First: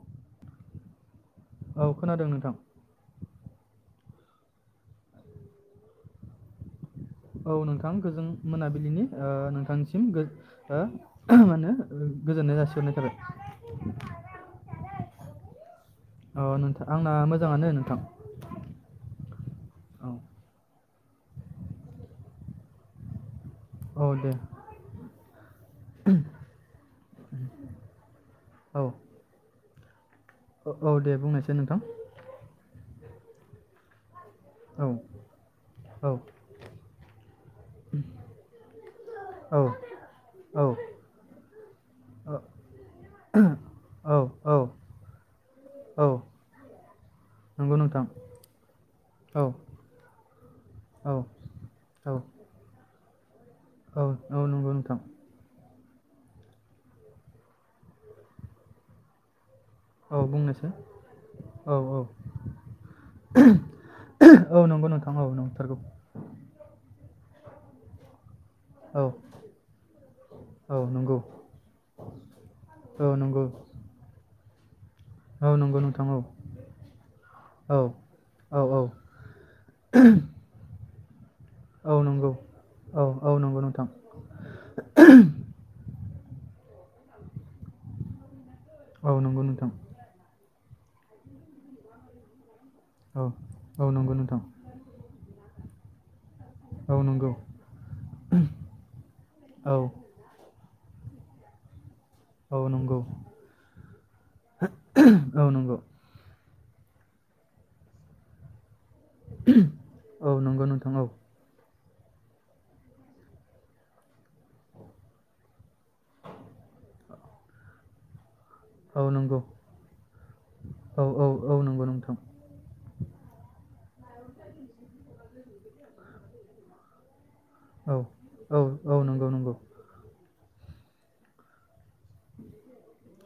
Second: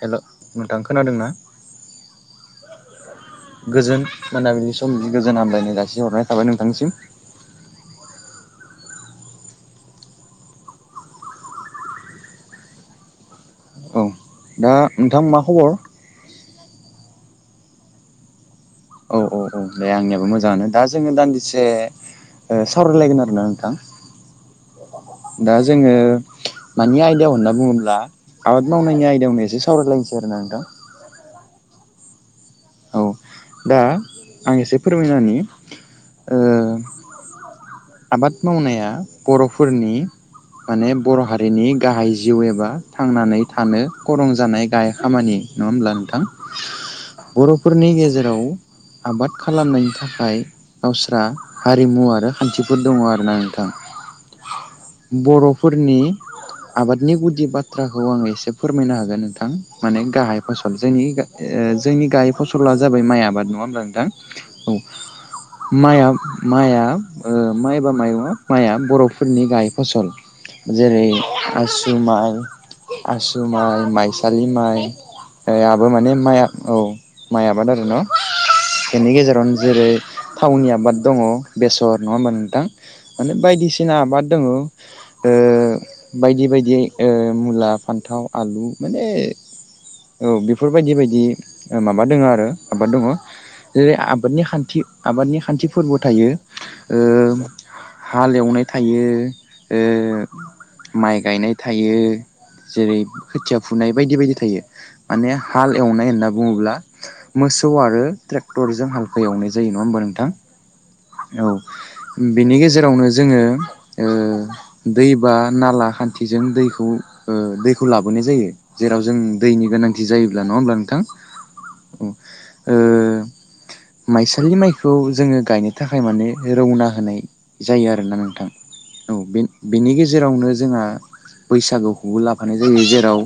हेल' नोंथां खोनादों ना? औ खोनादों नोंथां गोजोन मोनाबिलि समनि गोजोन हामलायनाय जासि हरनाय थाबाय नोंथांसिम। औ नोंथां गोजों मोनाबिलिनि ओ नोंथांनिसिम गो ओ मा होनो गोजोननाय जासिहरनाय औ थाबाय। दा नोंथां मा खबर? औ नोंथां आंना मोजाङानो नोंथां। औ दे औ आंनियाबो मोजाङानो दा जोङो दान्दिसे ओ सावरायलायगोन आरोना। नोंथां औ दे दा जोङो मानि आयदायाव होनना बुङोब्ला आबाद मावनायनि आयदायावनो एसे साव ओ ओ औ दे बुंनायसाय? नोंथां औ दा आं एसे औ फोरमायनानै होनि औ ओ आबाद मावनाया औ बर'फोरनि औ माने बर' हारिनि गाहाय जिउ एबा थांनानै थानो औ गरं औ जानाय गाहाय खामानि नङाहोमब्ला औ नोंथां? नंगौ बर'फोरनि नोंथां गेजेराव आबाद औ खालामनायनि थाखाय थाखाय औ गावस्रा हारिमु औ आरो खान्थिफोर दङ आरो ना नों औ औ नंगौ नोंथां। फोरनि आबादनि गुदि बाथ्राखौ आङो एसे फोरमायनो हागोन नोंथां? माने औ गाहाय बुंनोसै फसल जोंनि ओ औ औ जोंनि गाहाय फसला जाबाय माइ आबाद नङा हब्ला नोंथां औ नंगौ नोंथां औ नंथारगौ मा माइ ओ माइबा मा माइआ औ बर'फोरनि गाहाय फसल औ जेरै नंगौ आसु माइ औ आसु नंगौ माइ माइसा रिमाइ औ नंगौ आबो नोंथां औ माने माइआ औ। माइ आबाद औ आरो न औ औ बेनि गेजेरावनो जेरै थावनि आबाद आबाद दङ औ बेसर नङा होनोमबा नंगौ नोंथां औ औ माने नंगौ नोंथां बायदिसिना आबाद दङ ओ बायदि बायदि ओ मुला फान्थाव आलु माने औ नंगौ नोंथां औ बेफोर बायदि बायदि माबा दङ आरो आबाद दङ औ औ जेरै नंगौ नोंथां आबादनि खान्थि आबादनि खान्थि फोरबो थायो औ ओ नंगौ हाल एवनाय थायो औ ओ माइ गायनाय थायो औ जेरै नंगौ खोथिया फुनाय बायदि बायदि थायो माने औ हाल नंगौ एवनाय होनना बुङोब्ला मोसौ आरो ट्रेक्टर जों हालखौ एवनाय जायो नङा हबा नोंथां? औ नंगौ नोंथां औ बेनि गेजेरावनो जोङो ओ दै बा नाला खान्थिजों दैखौ ओ दैखौ लाबोनाय जायो जेराव औ जों नंगौ दैनि गोनांथि जायोब्ला नङा होमब्ला औ नोंथां औ नंगौ औ नोंथां ओ माइसालि माइखौ जोङो गायनो थाखाय माने रौना होनाय जायो औ आरोना नोंथां औ औ नंगौ बेन नंगौ बेनि गेजेरावनो जोंहा बैसागु खौबो लाफानाय जायो जेराव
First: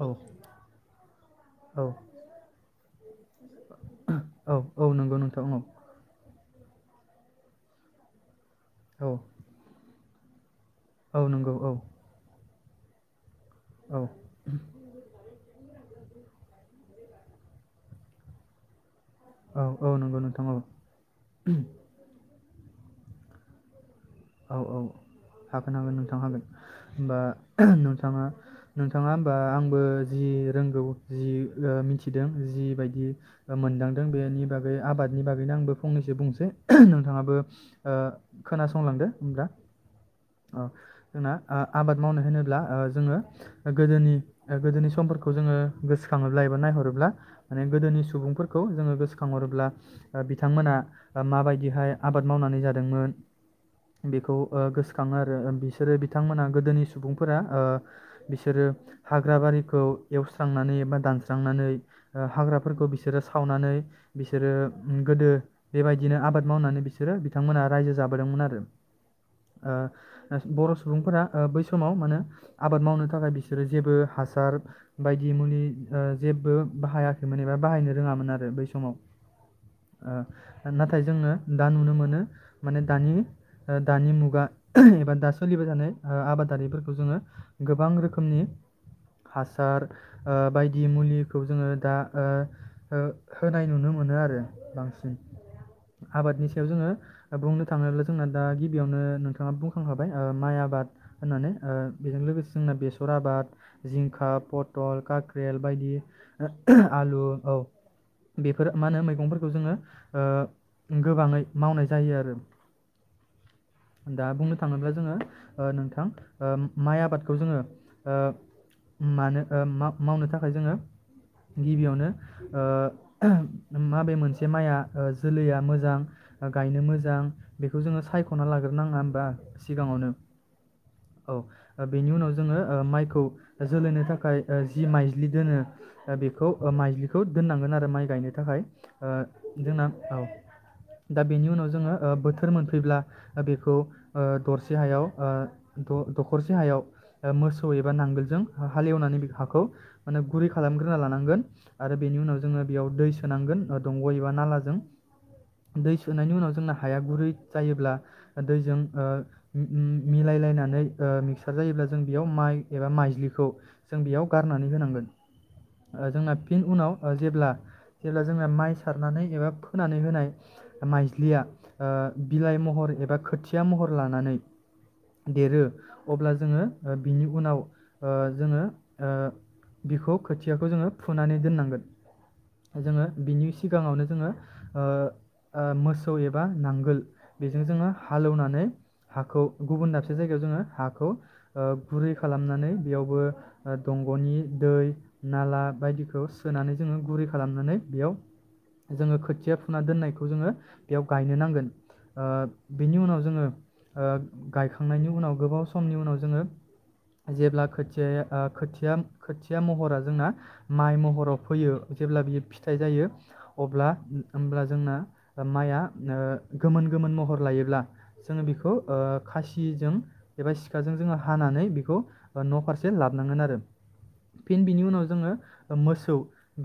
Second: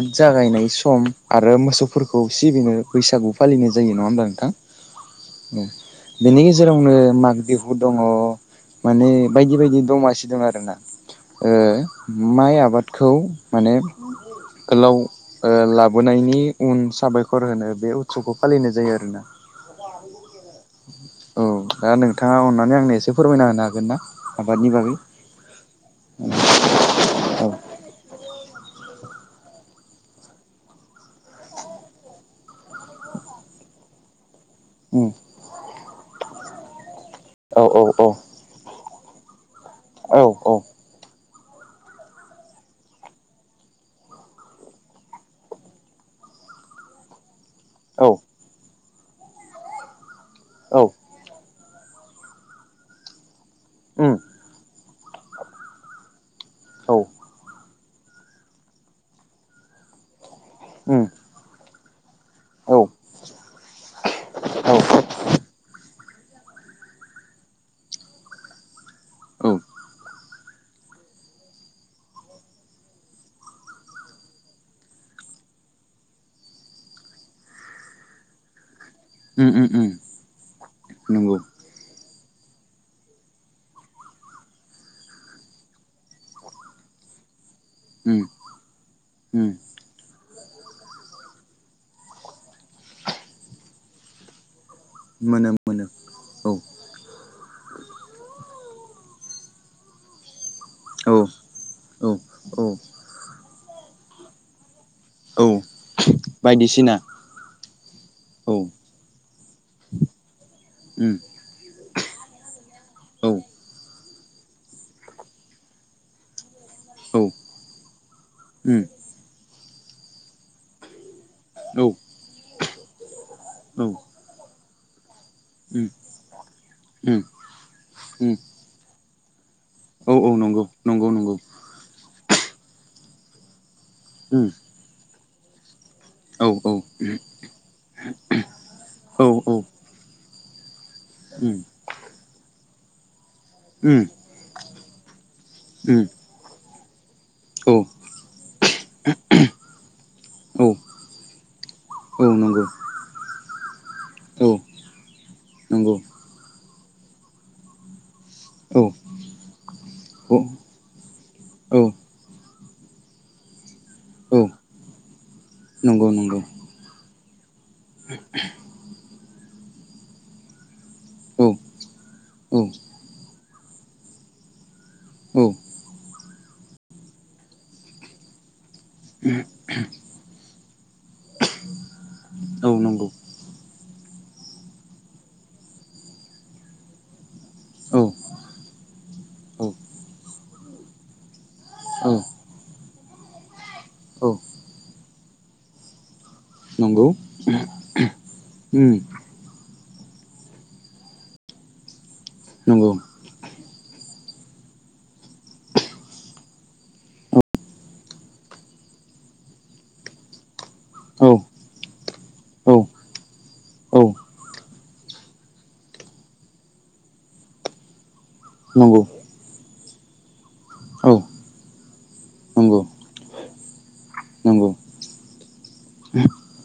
औ जागायनाय सम आरो औ मोसौफोरखौ सिबिनो बैसागु फालिनाय जायो नङा होमब्ला औ औ नंगौ नोंथां बेनि जेरावनो माग बिहु दङ औ माने बायदि बायदि दमासि दों आरोना औ ओ नंगौ औ माइ आबाद खौ माने औ गोलाव ओ लाबोनायनि उन साबायखर होनो बे उत्सबखौ फालिनाय जायो आरोना औ औ नंगौ नोंथां औ औ दा नोंथाङा अनना नै आंनो एसे फोरमायना होनो हागोन ना? औ आबादनि औ बागै हागोन हागोन नोंथां हागोन होमबा औ नोंथाङा नोंथाङा होमबा आंबो जि रोंगौ जि ओ मिथिदों जिबायदि मोनदांदों बेनि बागै उम आबादनि बागैनो आंबो फंनैसो बुंसै नोंथाङाबो औ औ ओ खोनासंलांदो होमब्ला औ औ अ जोंना आ आबाद मावनो होनोब्ला ओ जोङो गोदोनि गोदोनि समफोरखौ जोङो गोसोखाङोब्ला एबा नायहरोब्ला माने गोदोनि औ सुबुंफोरखौ जोङो गोसो खांहरोब्ला ओ बिथांमोना औ ओ माबाय बिहाय आबाद मावनानै जादोंमोन। उम बेखौ ओ गोसो खाङो आरो ओं बिसोरो बिथांमोना गोदोनि औ सुबुंफोरा ओ बिसोरो हाग्रा बारिखौ एवस स्रांनानै एबा उम दानस्रांनानै ओ औ हाग्राफोरखौ बिसोरो सावनानै बिसोरो औ गोदो बेबायदि बिदिनो आबाद मावनानै बिसोरो बिथांमोनहा रायजो जाबोदोंमोन आरो ओ बर' सुबुंफोरा ओ बै समाव माने आबाद मावनो थाखाय बिसोरो जेबो हासार बायदि मुलि ओ जेबो बाहायाखैमोन एबा बाहायनो रोङामोन आरो बै समाव उम उम उम ओ नाथाय जोङो नंगौ दा नुनो मोनो। माने दानि ओ दानि मुगा एबा दा सोलिबायजानाय ओ आबादारिफोरखौ जोङो। गोबां उम रोखोमनि उम हासार ओ बायदि मुलिखौ जोङो दा ओ ओ होनाय नुनो मोनो आरो बांसिन मोनो मोनो आबादनि औ सायाव जोङो। बुंनो थाङोब्ला जोंना दा गिबियावनो नोंथाङा बुंखांखाबाय ओ माइ आ बाद औ होननानै ओ औ बेजों लोगोसे जोंना औ बेसर आबाद जिंखा पट टल औ काख्रेल बायदि ओ बायदिसिना आलु औ औ बेफोरो मा होनो मैगंफोरखौ जोङो ओ उम गोबाङै मावनाय जायो आरो औ दा बुंनो थाङोब्ला जोङो ओ नोंथां ओ माइ औ आबादखौ जोङो उम ओ मानो ओम मा-मावनो थाखाय जोङो औ गिबियावनो ओ औ उम माबे मोनसे माइआ ओ जोलैया मोजां ओ गायनो उम मोजां बेखौ जोङो उम सायख'ना लाग्रो नाङा बा औ औ नंगौ नंगौ नंगौ औ बेनि उनाव जोङो ओ माइखौ जोलैनो थाखाय उम जि माइ बिदि दोनो औ बेखौ माइज्लिखौ दोननांगोन आरो माइ गायनो थाखाय औ औ जोंना औ दा बेनि उम उनाव जोङो बोथोर मोन फैब्ला बेखौ उम दरसे हायाव द-दखरसे हायाव मोसौ औ एबा नांगोलजों हालेवनानै बे हाखौ माने गुरै औ खालामग्रोना लानांगोन आरो बेनि औ उनाव जोङो नंगौ बेयाव दै सोनांगोन दंग' एबा औ नालाजों नंगौ दै सोनायनि उनाव जोंना हाया गुरै जायोब्ला दैजों औ ओ औ मिलायलायनानै ओ मिक्सार औ जायोब्ला जों बेयाव माइ एबा माइजलिखौ जों बेयाव गारनानै होनांगोन नंगौ जोंना नंगौ फिन उनाव जेब्ला जेब्ला जोंना माइ सारनानै एबा फोनानै होनाय माइज्लिया औ ओ बिलाइ औ महर एबा खोथि या महर लानानै औ देरो अब्ला जोङो बिनि उनाव ओ जोङो ओ बिखौ खोथियाखौ जोङो फुनानै दोननांगोन औ जोङो नंगौ बिनि सिगाङावनो जोङो ओमोसौ एबा नांगोल बेजों जोङो औ हालेवनानै हाखौ औ गुबुन दाबसे जाय जोङो हाखौ गुरै औ खालामनानै बेयावबो दंग'नि दै नाला बायदिखौ सोनानै जोङो नंगौ गुरै खालामनानै बेयाव उम जोङो खोथिया फो फुना दोननायखौ जोङो बेयाव गायनो नांगोन नंगौ बेनि उनाव ओ जोङो गाय खांनायनि उनाव गोबाव समनि उनाव जोङो जेब्ला खोथिया खोथिया महरा जोंना माइ औ महराव फैयो जेब्ला बियो औ फिथाइ जायो अब्ला औ होनब्ला जोंना माइआ गोमोन गोमोन महर लायोब्ला जोङो बेखौ नंगौ खासि सिजों एबा सिखाजों औ जोङो हानानै बेखौ न' नंगौ फारसे लाबोनांगोन आरो फिन नंगौ बिनि उनाव जोङो मोसौ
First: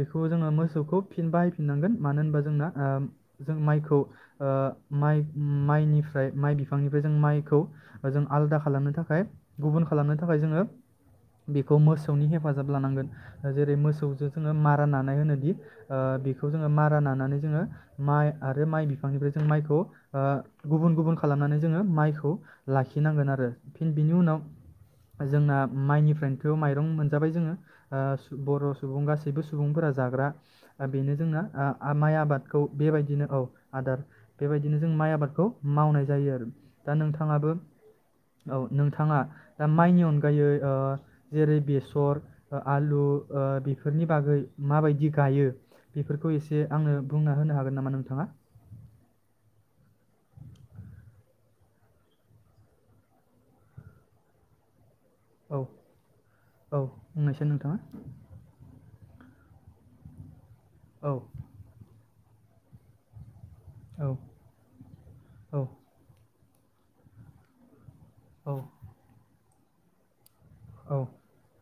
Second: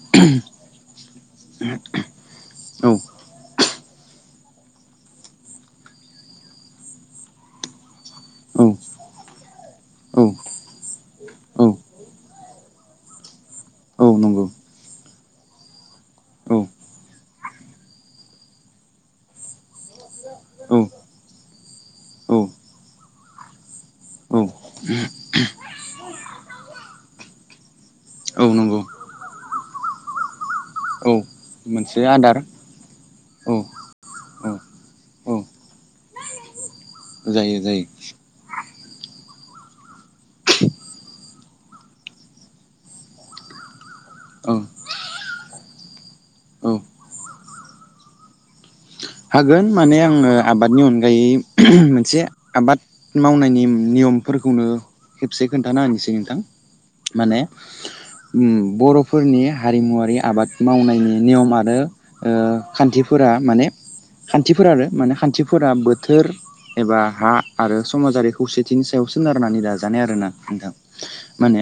बेखौ जोङो मोसौखौ फिन बाहायफिननांगोन मानो होनबा जोंना औ ओ जों माइखौ ओ माइ माइनिफ्राय माइ बिफांनिफ्राय जों माइखौ जों आलादा औ खालामनो थाखाय गुबुन खालामनो औ थाखाय जोङो बेखौ मोसौनि हेफाजाब लानांगोन जेरै औ मोसौजों नंगौ जोङो मारा नानाय होनोदि बेखौ औ जोङो मारा नानानै जोङो माइ आरो माइ बिफांनिफ्राय जों माइखौ औ गुबुन गुबुन खालामनानै जोङो माइखौ औ लाखिनांगोन आरो फिन बिनि औ उनाव जोंना माइनिफ्रायनोथ' माइरं मोनजाबाय जोङो औ बर' नंगौ सुबुं गासैबो सुबुंफोरा जाग्रा औ बेनो जोंना मोनसे माइ आदार आबादखौ बेबायदिनो औ आदार औ बेबायदिनो जों माइ औ आबादखौ मावनाय जायो आरो दा नोंथाङाबो जायो जायो औ नोंथाङा दा माइनि अनगायै ओ जेरै बेसर आलु ओ बेफोरनि बागै औ माबायदि गायो बेफोरखौ एसे आंनो बुंना होनो हागोन नामा नोंथाङा हागोन माने आङो आबादनि अनगायै मोनसे आबाद मावनायनि नियमफोरखौनो खेबसे औ खोन्थाना होनोसै नोंथां औ माने बुंनायसाय नोंथाङा उम बर' फोरनि हारिमुवारि आबाद औ मावनायनि नियम आरो ओ खान्थिफोरा माने औ खान्थिफोर आरो माने औ खान्थिफोरा बोथोर एबा हा आरो समाजारि औ खौसेथिनि सायावसोन थारनाने दाजानाय आरोना था औ माने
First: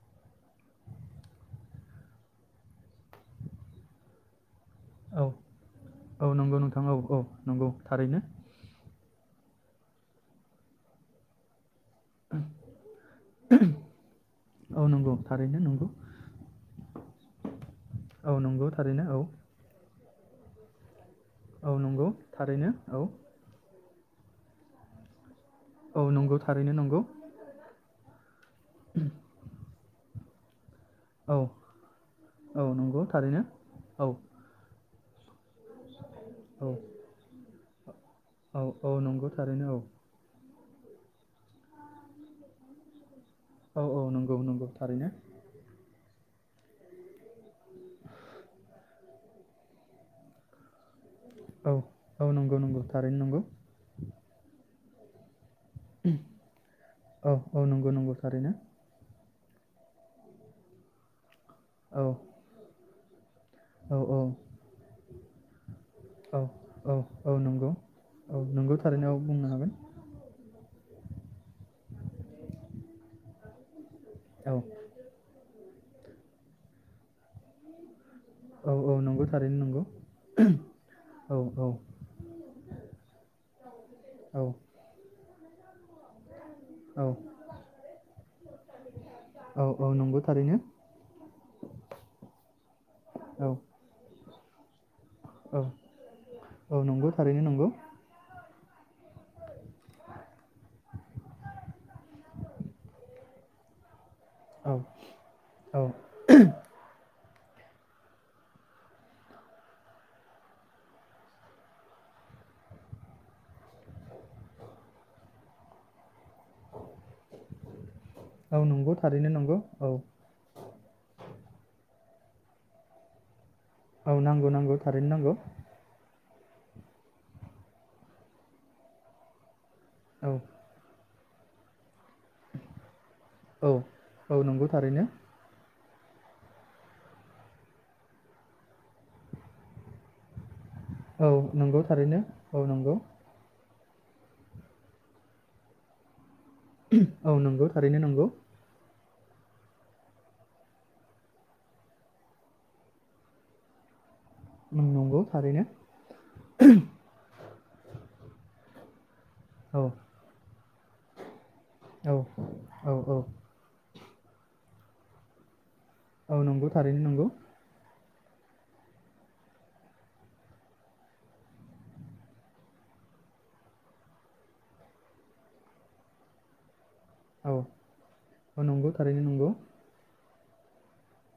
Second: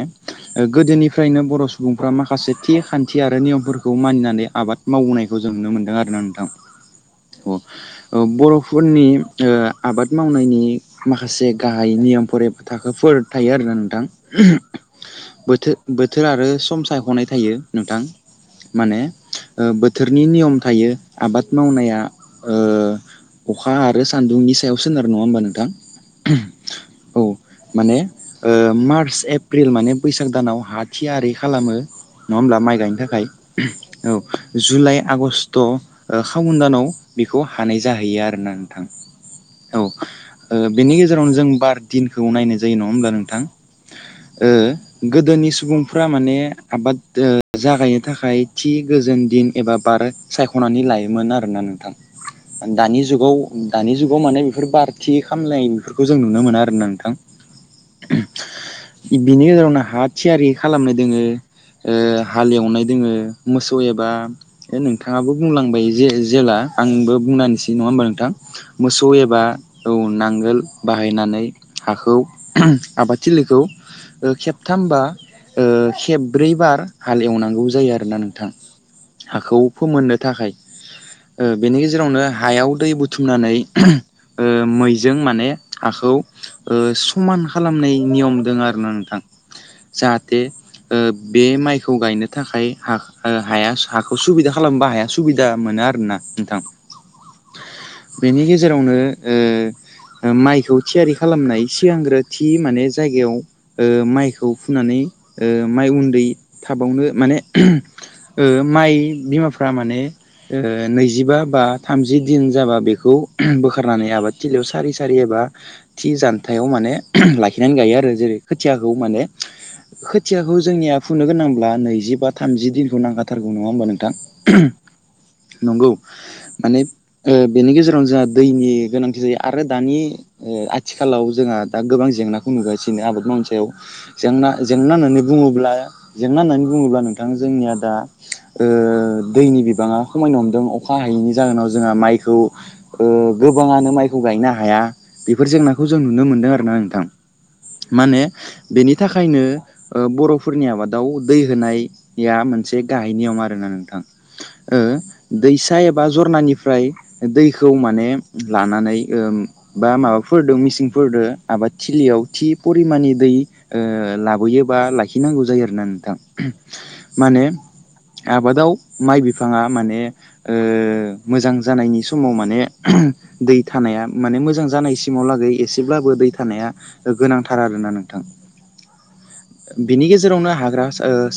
गोदोनिफ्रायनो बर' सुबुंफ्रा माखासे थि खान्थि आरो नियमफोरखौ मानिनानै आबाद औ मावोनायखौ जों नुनो मोनदों आरोना औ नोंथां नंगौ औ औ नंगौ अ थारैनो बर'फोरनि ओ आबाद मावनायनि माखासे गाहाय नियमफोर थाखोफोर थायो आरोना नोंथां औ नंगौ थारैनो बोथोर नंगौ बोथोर आरो सम सायख'नाय थायो नोंथां औ नंगौ माने थारैनो औ बोथोरनि नियम थायो आबाद औ मावनाया नंगौ थारैनो औ खा आरो सान्दुंनि सायावसोन आरो नङा होमबा नों थां औ नंगौ थारैनो नंगौ औ माने ओ मार्स एप्रिल माने बैसाग गोदानाव हान थियारि औ खालामो नङा होमब्ला औ माइ गायनो नंगौ थाखाय थारैनो औ जुलाइ आगषट थ ओ खाउन औ दानाव बेखौ हानायो जाहैयो आरोना औ नोंथां औ नंगौ थारैनो औ बेनि गेजेरावनो जों बार दिनखौ नाय जायो नङा होमब्ला नों थां औ औ नंगौ नंगौ थारैनो ओ गोदोनि सुबुंफ्रा माने आबाद जागायनो थाखाय थि गोजोन दिन एबा बार सायख'नानै लायो मोन आर ना औ नोंथां औ नंगौ नंगौ दानि थारैनो जुगाव नंगौ दानि जुगाव माने बेफोर बारथि [unintelligible] बेफोरखौ जों नुनो मोना आरो ना नोंथां। औ औ नंगौ नंगौ थारैनो बिनि गेजेरावनो हा थियारि खालामनो दोङो। ओ औ हालेवनाय दोङो मोसौ औ एबा औ ओ नोंथाङाबो बुंलांबाय औ जे-जेला आं औ औ नंगौ बुंनानैसै नङा होमबा नोंथां औ नंगौ थारैनो मोसौ औ एबा बुंनो हागोन औ नांगोल बाहायनानै हाखौ आबाद थिलि बेखौ ओ औ खेबथामबा ओ खेब्रै बार हाल एवनांगौ जायो आरोना नों थां औ औ नंगौ हाखौ थारैनो नंगौ फोमोननो थाखाय। औ ओ बेनि गेजेरावनो हायाव दै बुथुमनानै औ ओ मैजों माने हाखौ ओ औ समान खालामनाय नियम दङ आरो ना नोंथां औ औ नंगौ जाहाथे थारैनो ओ बे माइखौ गायनो थाखाय हाख ओ औ हायास हाख सुबिदा खालामबो हाया सुबिदा औ मोनो आरोना। औ नंगौ थारैनो नंगौ। बिनि गेजेरावनो ओ माइखौ थियारि खालामनाय सिगांग्रो थि माने जायगायाव माइखौ औ फुनानै ओ औ माइ उन्दै थाबावनो माने ओ माइ बिमाफ्रा माने ओ नै जिबा बा थामजि दिन जाबा बेखौ बोखारनानै आबाद थिलियाव सारि सारि एबा थि जान थायाव माने लाखि नानै गायो आरो जेरै औ खोथियाखौ नंगौ माने थारैनो नंगौ औ खोथियाखौ जोंनिया फुंनो गोनांब्ला नैजि बा थामजि दिनखौ नांखाथारगो गौ नङा होमबा नोंथां? औ नांगौ नांगौ थारैनो नांगौ नंगौ। माने ओ बेनि गेजेरावनो जोंहा दैनि गोनांथि जायो आर आरो दानि औ ओ आथि खालाव जोंहा दा गोबां जे जेंनाखौ नुगासिनो आबाद माव सायाव औ औ जेंना नंगौ जेंना थारैनो होननानै बुङोब्ला जेंना होननानै बुङोब्ला नोंथां जोंनिया दा ओ दैनि बिबाङा खमायनो हमदों। अखा औ हायैनि जाहोनाव नंगौ जोंहा थारैनो माइखौ औ नंगौ ओ गो बाङानो माइखौ गायनो हाया बेफोर जेंनाखौ जों नुनो मोनदों आरो। ना नोंथां औ नंगौ थारैनो मा होनो नंगौ बेनि बेनि थाखायनो बर'फोरनि आबादाव दै होनाया मोनसे गाहाय नियम आरोना नोंथां ओ नंगौ थारैनो दैसा जरनानिफ्राय दै दैखौ माने लानानै ओ औ बा माबाफोर द मिसिंफोरजों आबाद औ थिलियाव थि औ फरिमाननि औ दै लाबोयोबा लाखिनांगौ जायो आरोना औ नंगौ थारैनो नंगौ माने आबादाव माइ बिफाङा माने ओ मोजां जानायनि समाव माने दै थानाया माने मोजां जानायसिमाव लागै एसेब्लाबो दै थानाया औ गोनांथार आरोना नोंथां औ नंगौ थारैनो नंगौ बेनि गेजेराव गेजेरावनो हाग्रा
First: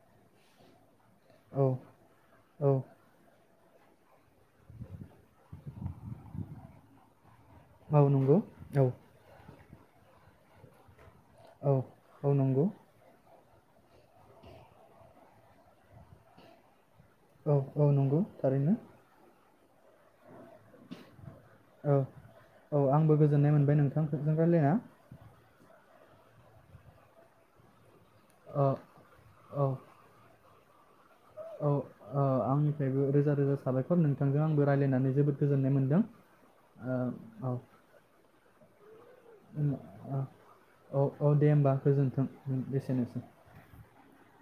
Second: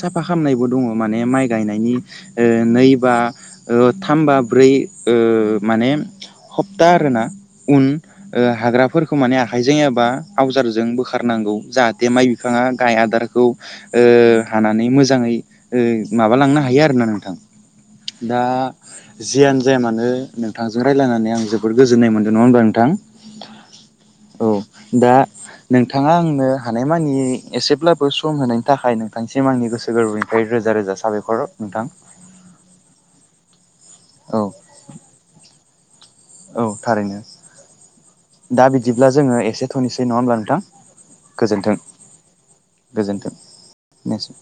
साफा खामनायबो दङ माने माइ औ गायनायनि औ नै बा थाम बा ब्रै ओ माने हप्ता आरोना उन औ नंगौ औ हाग्राफोरखौ माने हाइजें एबा आवजारजोंबो बोखारनांगौ औ जाहाथे माइ औ बिफाङा नंगौ गाय आदार खौ हानानै मोजाङै माबालांनो हायो आरोना नोंथां औ औ नंगौ दा थारैनो जियानो जाया मानो नों नोंथांजों रायज्लायनानै आं जोबोद औ गोजोननाय मोनदों नङा होनबा औ नोंथां आंबो गोजोननाय मोनबाय नोंथांजों औ रायलायना दा नोंथाङा आंनो हानायमानि एसेब्ला खौ सम होनायनि औ थाखाय नोंथांसिम आंनि औ गोसो गोरबो रोजा रोजा साबायखर औ नोंथां औ आंनिफ्रायबो रोजा [unintelligible] साबायखर औ नोंथांजों आंबो रायल्लायनानै जोबोद गोजोननाय मोन्दों औ थारैनो दा बिदि बिदिब्ला जोङो एसे थनिसै नङा औ होमब्ला औ औ नोंथां दे होमबा गोजोनथों गोजोन्थों एसेनोसै गोजोनथों बेनोसै